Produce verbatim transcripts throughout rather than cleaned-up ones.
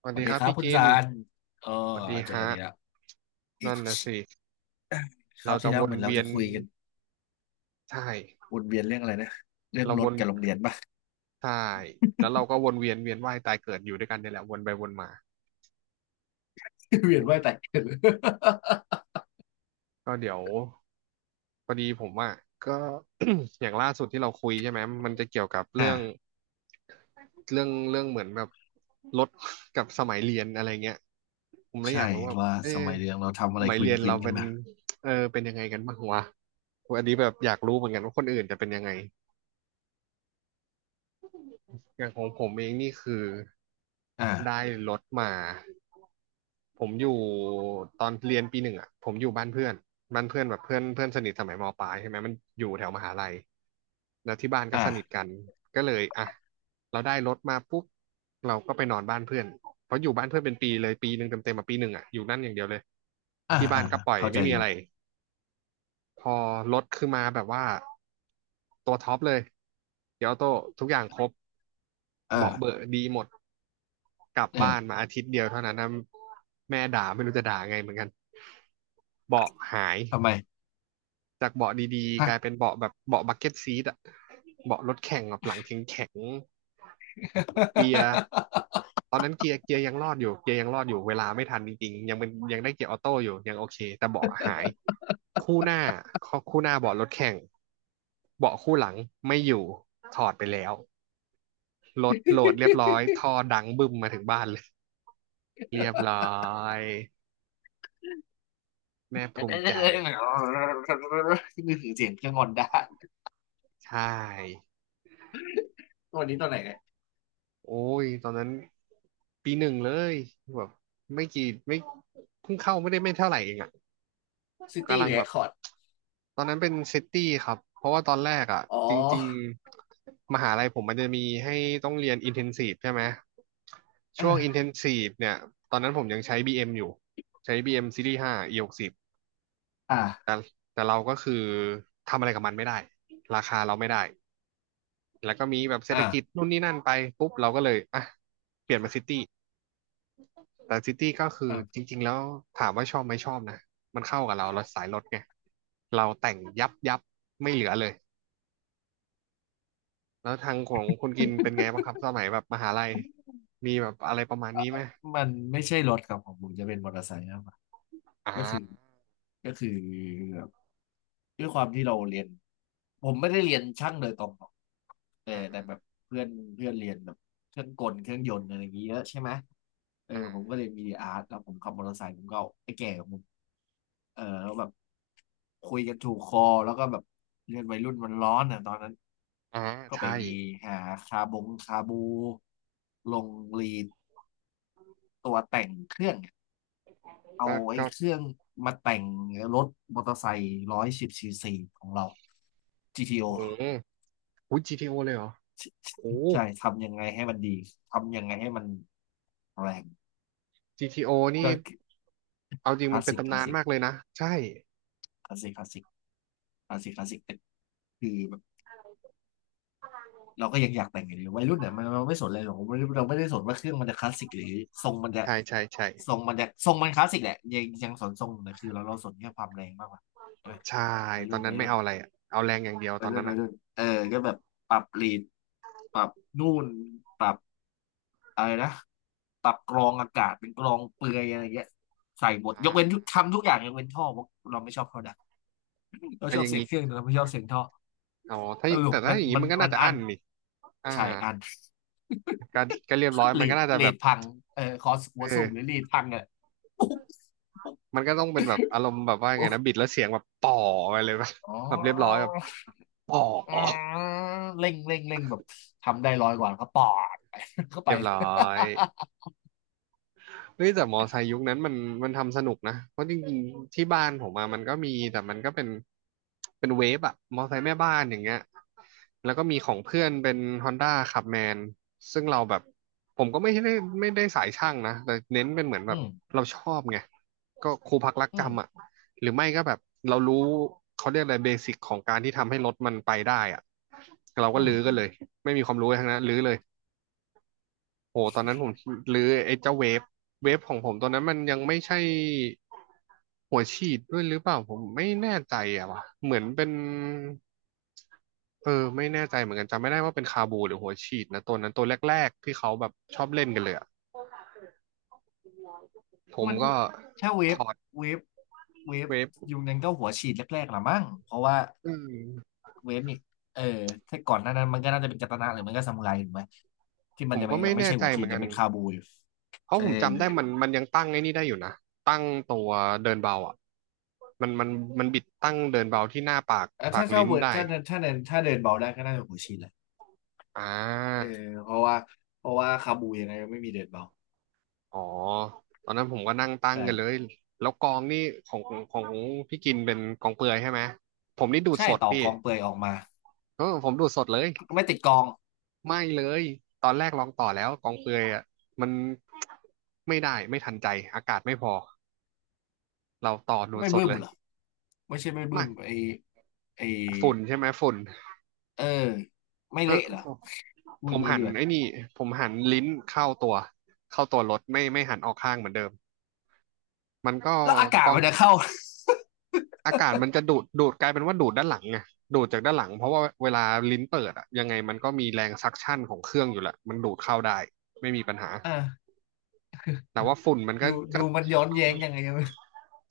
สวัสสวัดีสคดีรับครับพี่คุณกินซานเออสวัสดีเจอฮะกันอีกแล้วอิ๊นั่นนะชสิคราเราวจะที่แล้ววเหนมือนเราเวียจะนคุยกันใช่วนเวียนเรื่องอะไรนะเรื่องเรารวถนกับโรงเรียนป่ะ ใช่แล้วเราก็วนเวียนเวียนว่ายตายเกิดอยู่ด้วยกันเนี่ยแหละวนไปวนมา เวียนว่ายตายเกิด ก็เดี๋ยวพอดีผมอ่ะก็ อย่างล่าสุดที่เราคุยใช่ไหมมันจะเกี่ยวกับ เรื่อ่าองเรื่องเรื่องเหมือนแบบรถ กับสมัยเรียนอะไรเงี้ยผมเลยอยาใช่กรู้ว่าว่าเอะสมัยเรียนเราทำสอะไรมัยควิเรีนยนควิเรานกัเป็นนแบบเออเป็นยังไงกันบ้างวะอันนี้แบบอยากรู้เหมือนกันว่าคนอื่นจะเป็นยังไง อย่างของผมเองนี่คือได้อ่ารถมาผมอยู่ตอนเรียนปีหนึ่งอ่ะผมอยู่บ้านเพื่อนบ้านเพื่อนแบบเพื่อนเพื่อนสนิทสมัยมปลายใช่ไหมมันอยู่แถวมหาลัยแล้วที่บ้านก็สนิทอ่ากันก็เลยอ่ะเราได้รถมาปุ๊บเราก็ไปนอนบ้านเพื่อนเพราะอยู่บ้านเพื่อนเป็นปีเลยปีหนึ่งเต็มๆมาปีหนึ่งอ่ะอยู่นั่นอย่างเดียวเลยอ่าที่บ้าอ่านก็ปล่อยเข้าใจไม่มีอยู่อะไร พอรถคือมาแบบว่าตัวท็อปเลยเดี๋ยวโต้ทุกอย่างครบเออเบาะเบอะดีหมด กลับเออบ้านมาอาทิตย์เดียวเท่านั้นนะแม่ด่าไม่รู้จะด่าไงเหมือนกัน เบาะหายทำไมจากเบาะดีๆกฮะ ลายเป็นเบาะแบบเบาะบักเก็ตซีทอะเบาะรถแข่งแบบหลังแข็งๆเกียร์ตอนนั้นเกียร์เกียร์ยังรอดอยู่เกียร์ยังรอดอยู่เวลาไม่ทันจริงๆยังเป็นยังได้เกียร์ออโต้อยู่ยังโอเคแต่เบาะหาย คู่หน้าคู่หน้าเบาะรถแข่งเบาะคู่หลังไม่อยู่ถอดไปแล้วรถโหลดเรียบร้อยท่อดังบึ้มมาถึงบ้านเลยเรียบร้อยแม่ภูมิใจ นี่คือเสียงเครื่องงอนได้ใช่วันนี้ตัวไหนเนี่ยโอ้ยตอนนั้นปีหนึ่งเลยแบบไม่กี่ไม่เพิ่งเข้าไม่ได้ไม่เท่าไหร่เองอะ ซิกำตี้ลังเรแบคบคอร์ดตอนนั้นเป็นซิตี้ครับเพราะว่าตอนแรกอ่ะอ๋จริงอๆมหาลัยผมมันจะมีให้ต้องเรียนอินเทนซีฟใช่ไหมช่วงอินเทอ่านซีฟเนี่ยตอนนั้นผมยังใช้ บี เอ็ม อมอยู่ใช้ บี เอ็ม Series ห้า E หกสิบแต่อ่าแต่เราก็คือทำอะไรกับมันไม่ได้ราคาเราไม่ได้แล้วก็มีแบบเศรษฐกิจนู่นนี่นั่นไปปุ๊บเราก็เลยอ่ะเปลี่ยนมาซิตี้ แต่ซิตี้ก็คือจอ่า ริงๆแล้วถามว่าชอบไหมชอบนะมันเข้ากับเราเราสายรถไงเราแต่งยับยับไม่เหลือเลยแล้วทางของคุณกินเป็นไงบ้างครับสมัยแบบมหาลัยมีแบบอะไรประมาณนี้ไหมมันไม่ใช่รถครับของผมจะเป็นมอเตอร์ไซค์มากกว่าอ่าก็คือก็คือแบบด้วยความที่เราเรียนผมไม่ได้เรียนช่างโดยตรงหรอกแต่อ่าแต่อ่าแบบเพื่อนเพื่อนเรียนแบบเครื่องกลเครื่องยนต์อะไรอย่างเงี้ยเยอะใช่ไหมเอออ่าผมก็เรียนมีดีอาร์ตแล้วผมขับมอเตอร์ไซค์ผมก็เอาไอ้แก่ของผมเออแล้วแบบคุยกันถูกคอแล้วก็แบบเรียนวัยรุ่นมันร้อนอ่ะตอนนั้นอ่าก็ไปใช่หาคาบงคาบูลงรีดตัวแต่งเครื่อง เอาก็ไอ้ก็เครื่องมาแต่งรถมอเตอร์ไซค์ร้อยสิบซีซีของเรา จี ที โอ อืมอุ้ยจีทีโอเลยเหรอโอ้ใช่ทำยังไงให้มันดีทำยังไงให้มันแรงจีทีโอนี่ก็เอาจริคงลามันสเป็นสิกคตำลานาสนสิกมากเลยนะใช่คลาสสิกคลาสสิกคลาสสิกคลาสสิกแต่คือแบบเราก็ยังอยากแต่งอยู่ดีวัยรุ่นเนี่ยมันเราไม่สนเลยหรอกเราไม่เราไม่ได้สนว่าเครื่องมันจะคลาสสิกหรือทรงมันจะใช่ใช่ใช่ทรงมันจะทรงมันคลาสสิกแหละยังยังสนทรงแต่คือเราเราสนแค่ความแรงมากกว่าใช่ไหมใช่วัยตอรุ่นนนั้วันยไม่รุ่น เอาอะไรอะเอาแรงอย่างเดียวตวัอยนรุ่นั้นนวัอะยรุ่นเออก็แบบปรับลีดปรับนู่นปรับอะไรนะปรับกรองอากาศเป็นกรองเปลือยอะไรเงี้ยใส่หมดยอ่ากเว้นทุกทำทุกอย่างยกเว้นท่อเพราะเราไม่ชอบเขาดังเราอ่ะชออบย่างเสียงนี้ เครื่องแต่เราไม่ชอบเสียงท่ออ๋อถ้าสรุแต่ปถ้ามันอย่างนี้มันมันก็มัน่านจะอัอั้นนนี่อ่าใช่อัน การการเรียบร้อย มันเลีก็ดน่าจะแบเลีบดพังเออคอสเหัวสูบหรือออ เลีดพังอ่ะปุ๊บปุ๊บมันก็ต้องเป็นแบบอารมณ์แบบว่าไงปุ๊บนะบิดแล้วเสียงแบบป่อไปเลยปะอ๋แบบเรียบร้อยอแบบป่ออืมเร่งเร่งเร่งแบบทำได้ร้อยกว่าแล้วก็ปอด เข้าไป เรียบร้อย เฮ้ยแต่มอไซค์ยุคนั้นมันมันทำสนุกนะเพราะจริงๆที่บ้านผมมามันก็มีแต่มันก็เป็นเป็นเวฟอะมอไซค์แม่บ้านอย่างเงี้ยแล้วก็มีของเพื่อนเป็น Honda ขับแมนซึ่งเราแบบผมก็ไม่ได้ไม่ได้สายช่างนะแต่เน้นเป็นเหมือน แบอืบม เราชอบไงก็ครูพักรักอืมจำอ่ะหรือไม่ก็แบบเรารู้เขาเรียกอะไรเบสิกของการที่ทำให้รถมันไปได้อ่ะเราอืก็มลื้ออืกันมเลยไม่มีความรู้อะไรทั้งนั้นลื้อเลย โอ้ตอนนั้นผมหรือไอ้เจ้าเวฟเวฟของผมตอนนั้นมันยังไม่ใช่หัวฉีดด้วยหรือเปล่าผมไม่แน่ใจอะว่ะเหมือนเป็นเออไม่แน่ใจเหมือนกันจำไม่ได้ว่าเป็นคาบูหรือหัวฉีดนะตัวนั้นตัวแรกๆที่เขาแบบชอบเล่นกันเลยอะผมมันก็ถ้าเวถฟอดเวฟเวฟเวฟยุคนั้นก็หัวฉีดแรกๆละมั้งเพราะว่าอืมเวฟนี่เออถ้าก่อนหน้านั้นมันก็น่าจะเป็นกัตนะหรือมันก็ซามูไรถูกไหมที่ผมันมจะก็ไม่ไม่ยังไม่แน่ใช่ใจหัวเหฉีมืดอนยักังนเป็นคาบูอยู่เพราะเอผอมจำได้มันมันยังตั้งไอ้นี่ได้อยู่นะตั้งตัวเดินเบาอ่ะมันมันมันบิดตั้งเดินเบาที่หน้าปากแล้วปากถ้าถ้าลิ้นเวิร์ดได้ถ้าเดินถ้าเดินถ้าเดินเบาได้ก็น่าจะหัวฉีดแหละอ่า เออเพราะว่าเพราะว่าคาบูยังไงก็ไม่มีเดินเบาอ๋อตอนนั้นผมก็นั่งตั้งใช่กันเลยแล้วกองนี่ของของพี่กินเป็นกองเปลือยใช่ไหมผมนี่ดูดใช่สดต่อพี่กองเปลือยออกมาเออผมดูดสดเลยก็ไม่ติดกองไม่เลยตอนแรกลองต่อแล้วกองเปลือยอ่ะมันไม่ได้ไม่ทันใจอากาศไม่พอเราต่อดูดไม่สดบึ้มเลยเหรอไม่ใช่ไม่บึ้ไม่มไอไอฝุ่นใช่ไหมฝุ่นเออไม่เออเละเหรอผมพูผดมงี้หัดีนกว่า ไอ้นี่ผมหันลิ้นเข้าตัวเข้าตัวรถไม่ไม่หันออกข้างเหมือนเดิมมันก็แล้วอากากศอง มันจะเข้า อากาศมันจะดูดดูดกลายเป็นว่าดูดด้านหลังไงดูดจากด้านหลังเพราะว่าเวลาลิ้นเปิดอะยังไงมันก็มีแรงซักชั่นของเครื่องอยู่แหละ มันดูดเข้าได้ ไม่มีปัญหา อ่าแต่ว่าฝุ่นมันก็ดูดูก็มันย้อนแย้งยังไงไม่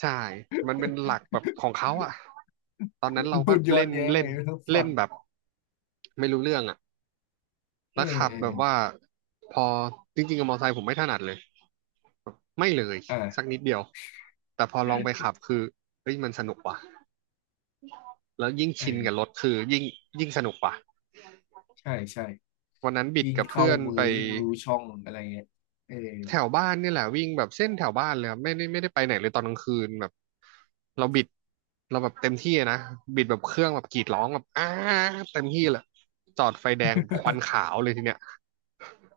ใช่มันเป็นหลักแบบของเขาอะ ตอนร นั้น เราดูก็ย้อเล่นน แย้งเล่ยันงไงไมเล่ฟันงแบบไม่รู้เรื่องอะ เอแล้อวขับเออแบบว่าพอจริงๆกับมอเตอร์ไซค์ผมไม่ถนัดเลยไม่เลยสักอ่านิดเดียวแต่พอลองไปขับคือเฮ้ยมันสนุกว่ะแล้วยิ่งเอชินอกับรถคือยิ่งยิ่งสนุกว่ะ ใช่ใช่วันนั้นบิดยิ่งกับเข้าเพื่อนมืไปอยิ่งรู้ช่องอะไรเงี้ยเออ แถวบ้านเนี่ยแหละวิ่งแบบเส้นแถวบ้านเลยครับไม่ได้ไม่ได้ไปไหนเลยตอนกลางคืนแบบเราบิดเราแบบเต็มที่อะนะบิดแบบเครื่องแบบกรีดร้องแบบอ้าเต็มที่เลยจอดไฟแดงควันขาวเลยทีเนี้ย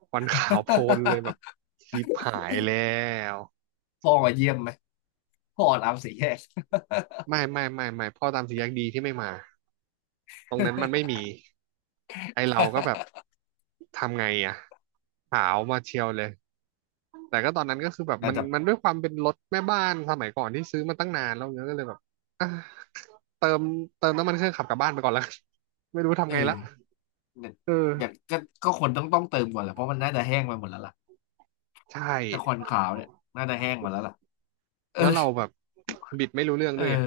ควันขาวโพลนเลยแบบ ชิบหายแล้วพ่อมาเยี่ยมไหม พ่อน้ำสีแยก ไม่ไม่ไม่ไม่พ่อตามสีแยกดีที่ไม่มาตรงนั้นมันไม่มีไอเราก็แบบ ทำไงอะขาวมาเชียวเลย แต่ก็ตอนนั้นก็คือแบบน่ามันจะมันด้วยความเป็นรถแม่บ้านสมัยก่อนที่ซื้อมาตั้งนานแล้วเนี้ยก็เลยแบบอ่ะเติมเติมน้ำมันเครื่องขับกลับบ้านไปก่อนแล้วกัน ไม่รู้เอทำไงละอเนี่ยเอออย่างก็ก็คนต้องต้องเติมก่อนแหละเพราะมันน่าจะแห้งไปหมดแล้วล่ะใช่แต่คอนขาวเนี่ยน่าจะแห้งหมดแล้วล่ะเออแล้วเราแบบบิดไม่รู้เรื่องเออ ด้วยไง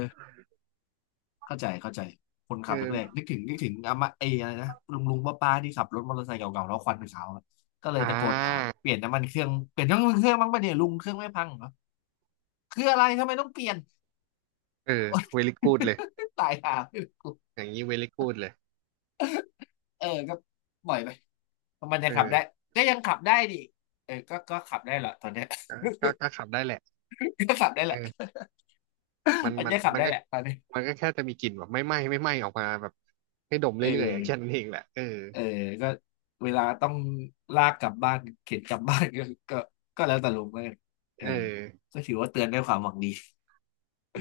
เข้าใจเข้าใจคนเอขับอแรกๆนึกถึงนึกถึงอามาเออะไรนะลุงลุงป้าป้าที่ขับรถมอเตอร์ไซค์เก่าๆแล้วควันเป็นขาวอะก็เลยอ่ตะโกนถามาเปลี่ยนน้ำมันเครื่องเปลี่ยนน้ำมันเครื่องบ้างปะเนี่ยลุงเครื่องไม่พังเหรอคืออะไรทำไมต้องเปลี่ยน เออเวลิกูดเลย ตายห่รอย่างนี้เวลิกูดเลยเออก็ปล่อยไปมันยัเองขับได้อก็ยังขับได้ดิเออก็ก็ขับได้แหละตอนเนี้ย ก็ก็ก็ขับได้แหละ ก็ขับได้เอแหละ อมัน อันมันนี้ขับมันได้ก็แหละตอนนี้มันก็แค่จะมีกลิ่นแบบไม่ไหม้ไม่ไหม้ออกมาแบบให้ดมเอเรื่อยๆอะแค่นั้อ นเองแหละเออเออก็เวลาต้องลากกลับบ้านเข็นกลับบ้านก็ ก็ก็แล้วแต่ลุงเลยวันเอเอออ ก็ถือว่าเตือนด้วยความหวังดี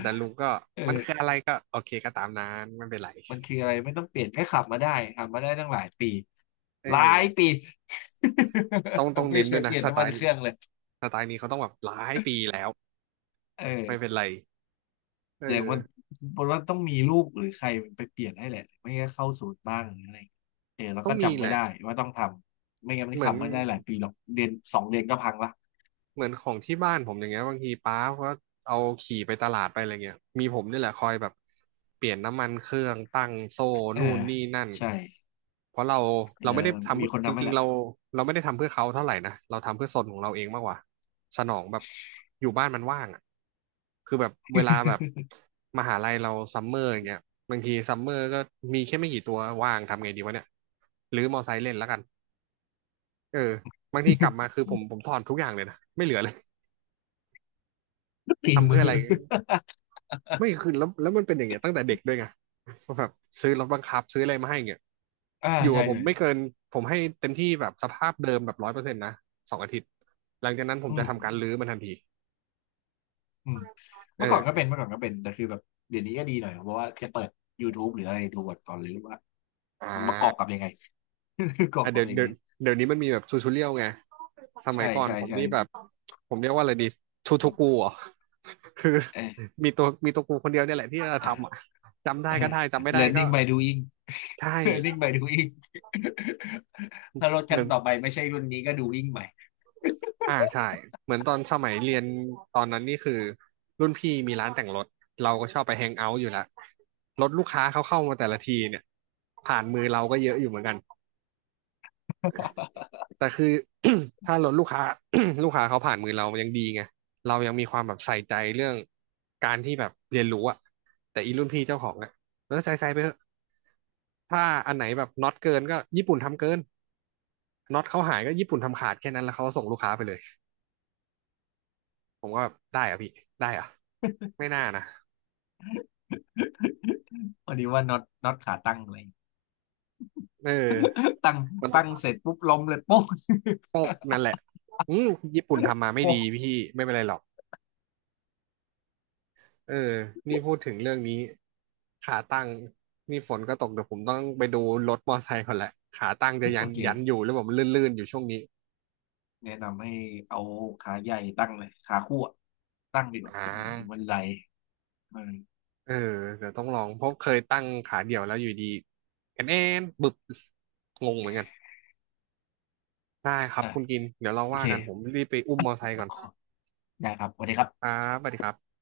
แต่ลุงก็ มันคือเอออะไรก็โอเคก็ตามนั้นไม่เป็นไรมันคืออะไรไม่ต้องเปลี่ยนแค่ขับมาได้ขับมาได้ตั้งหลายปีเออหลายปี ต้องต้อง ไม่เน้นเคด้วยยเปนะลี่ยนสไตน้ำมันล์เคนี้รื่องเลยสไตล์นี้เขาต้องแบบหลายปีแล้วเไม่เป็ออนไรเออแต่มันมันว่าต้องมีลูกหรือใครมันไปเปลี่ยนให้แหละไม่งั้นเข้าศูนย์บ้างหรืออะไรเออแล้วต้อก็งมีจำแหไม่ละได้ว่าต้องทำไม่งั้นมันเหมือน ทำไม่ได้หลายปีหรอกเดือนสองเดือนก็พังละเหมือนของที่บ้านผมอย่างเงี้ยบางทีป้าก็เอาขี่ไปตลาดไปอะไรเงี้ยมีผมนี่แหละคอยแบบเปลี่ยนน้ำมันเครื่องตั้งโซ่เออนู่นนี่นั่นใช่เพราะเราเอเราไม่ได้อทำมีเพื่อคนจทำให้ริงๆละ เราเราไม่ได้ทำเพื่อเขาเท่าไหร่นะเราทำเพื่อซนของเราเองมากกว่าสนองแบบอยู่บ้านมันว่างอ่ะคือแบบเวลาแบบมหาลัยเราซัมเมอร์อย่างเงี้ยบางทีซัมเมอร์ก็มีแค่ไม่กี่ตัวว่างทำไงดีวะเนี่ยหรือมอไซค์เล่นแล้วกันเออบางทีกลับมาคือผมผมถอนทุกอย่างเลยนะไม่เหลือเลย ตีมือไม่คือแล้วแล้วมันเป็นอย่างเงี้ยตั้งแต่เด็กด้วยไงแบบซื้อรถบังคับซื้ออะไรมาให้เงี้ยอ่าอยู่กัใช่บผมใช่ไม่เกินผมให้เต็มที่แบบสภาพเดิมแบบร้อยเปอร์เซ็นต์นะสองอาทิตย์หลังจากนั้นผมอืจะมทำการรื้อมันทันทีอืมเอเมื่อก่ออนก็เป็นเมื่อก่อนก็เป็นแต่คือแบบเดี๋ยวนี้ก็ดีหน่อยเพราะว่าจะเปิด YouTube หรืออะไรดูก่อนหรือว่าอ่มันประกอบกับายังไง ประกอบอ่ะกัเดี๋บยวยังเดี๋ยไงวเดี๋ยวนี้มันมีแบบทูทูเรียลไงสมัใช่ยก่อนใช่ผมใช่นี่แบบผมเรียกว่าอะไรดีทูสทูดกูเหรอคือเออมีตัวมีตัวกูคนเดียวเนี่ยแหละที่จะเออทำอ่ะจำได้เออ ก็ได้จำไม่ได้ก็ learning by doing ใช่ learning by doing ถ้ารถเหคัมืนอน ต่อไปไม่ใช่รุ่นนี้ก็ doing ใหม่อ่าใช่เหมือนตอนสมัยเรียนตอนนั้นนี่คือรุ่นพี่มีร้านแต่งรถเราก็ชอบไปแฮงเอาท์อยู่ละรถลูกค้าเขาเข้ามาแต่ละทีเนี่ยผ่านมือเราก็เยอะอยู่เหมือนกันแต่คือ ถ้ารถลูกค้า ลูกค้าเขาผ่านมือเรายังดีไงเรายังมีความแบบใส่ใจเรื่องการที่แบบเรียนรู้อะแต่อีรุ่นพี่เจ้าของเนี่ยแล้วใส่ใส่ไปเถอะถ้าอันไหนแบบน็อตเกินก็ญี่ปุ่นทำเกินน็อตเขาหายก็ญี่ปุ่นทำขาดแค่นั้นแล้วเขาก็ส่งลูกค้าไปเลย ผมก็แบบได้เหรอะพี่ได้เหรอะไม่น่านะพนนี้ว่าน็อตน็อตขาตั้งอะไรเออตั้งมันต้องตั้งเสร็จปุ๊บล้มเลย โป๊ก ตกนั่นแหละอืมญี่ปุ่น ทำมาไม่โป๊กดีพี่ไม่เป็นไรหรอกเออนี่พูดถึงเรื่องนี้ขาตั้งนี่ฝนก็ตกเดี๋ยวผมต้องไปดูรถมอไซค์ก่อนแหละขาตั้งจะยัโอนเค ยันอยู่หรือเปล่มันลื่นๆอยู่ช่วงนี้แนะนำให้เอาขาใหญ่ตั้งเลยขาคู่อะตั้งดีกว่าอ่มัานไหลเออเออเดี๋ยวต้องลองเพราะเคยตั้งขาเดี่ยวแล้วอยู่ดีกันเอนบึบงงเหมือนกันได้ครับอ่ะคุณกินเดี๋ยวเราโอว่าเคกันผมรีบไปอุ้มมอไซค์ก่อนได้ครับสวัสดีครัคบรับสวัสดีครับ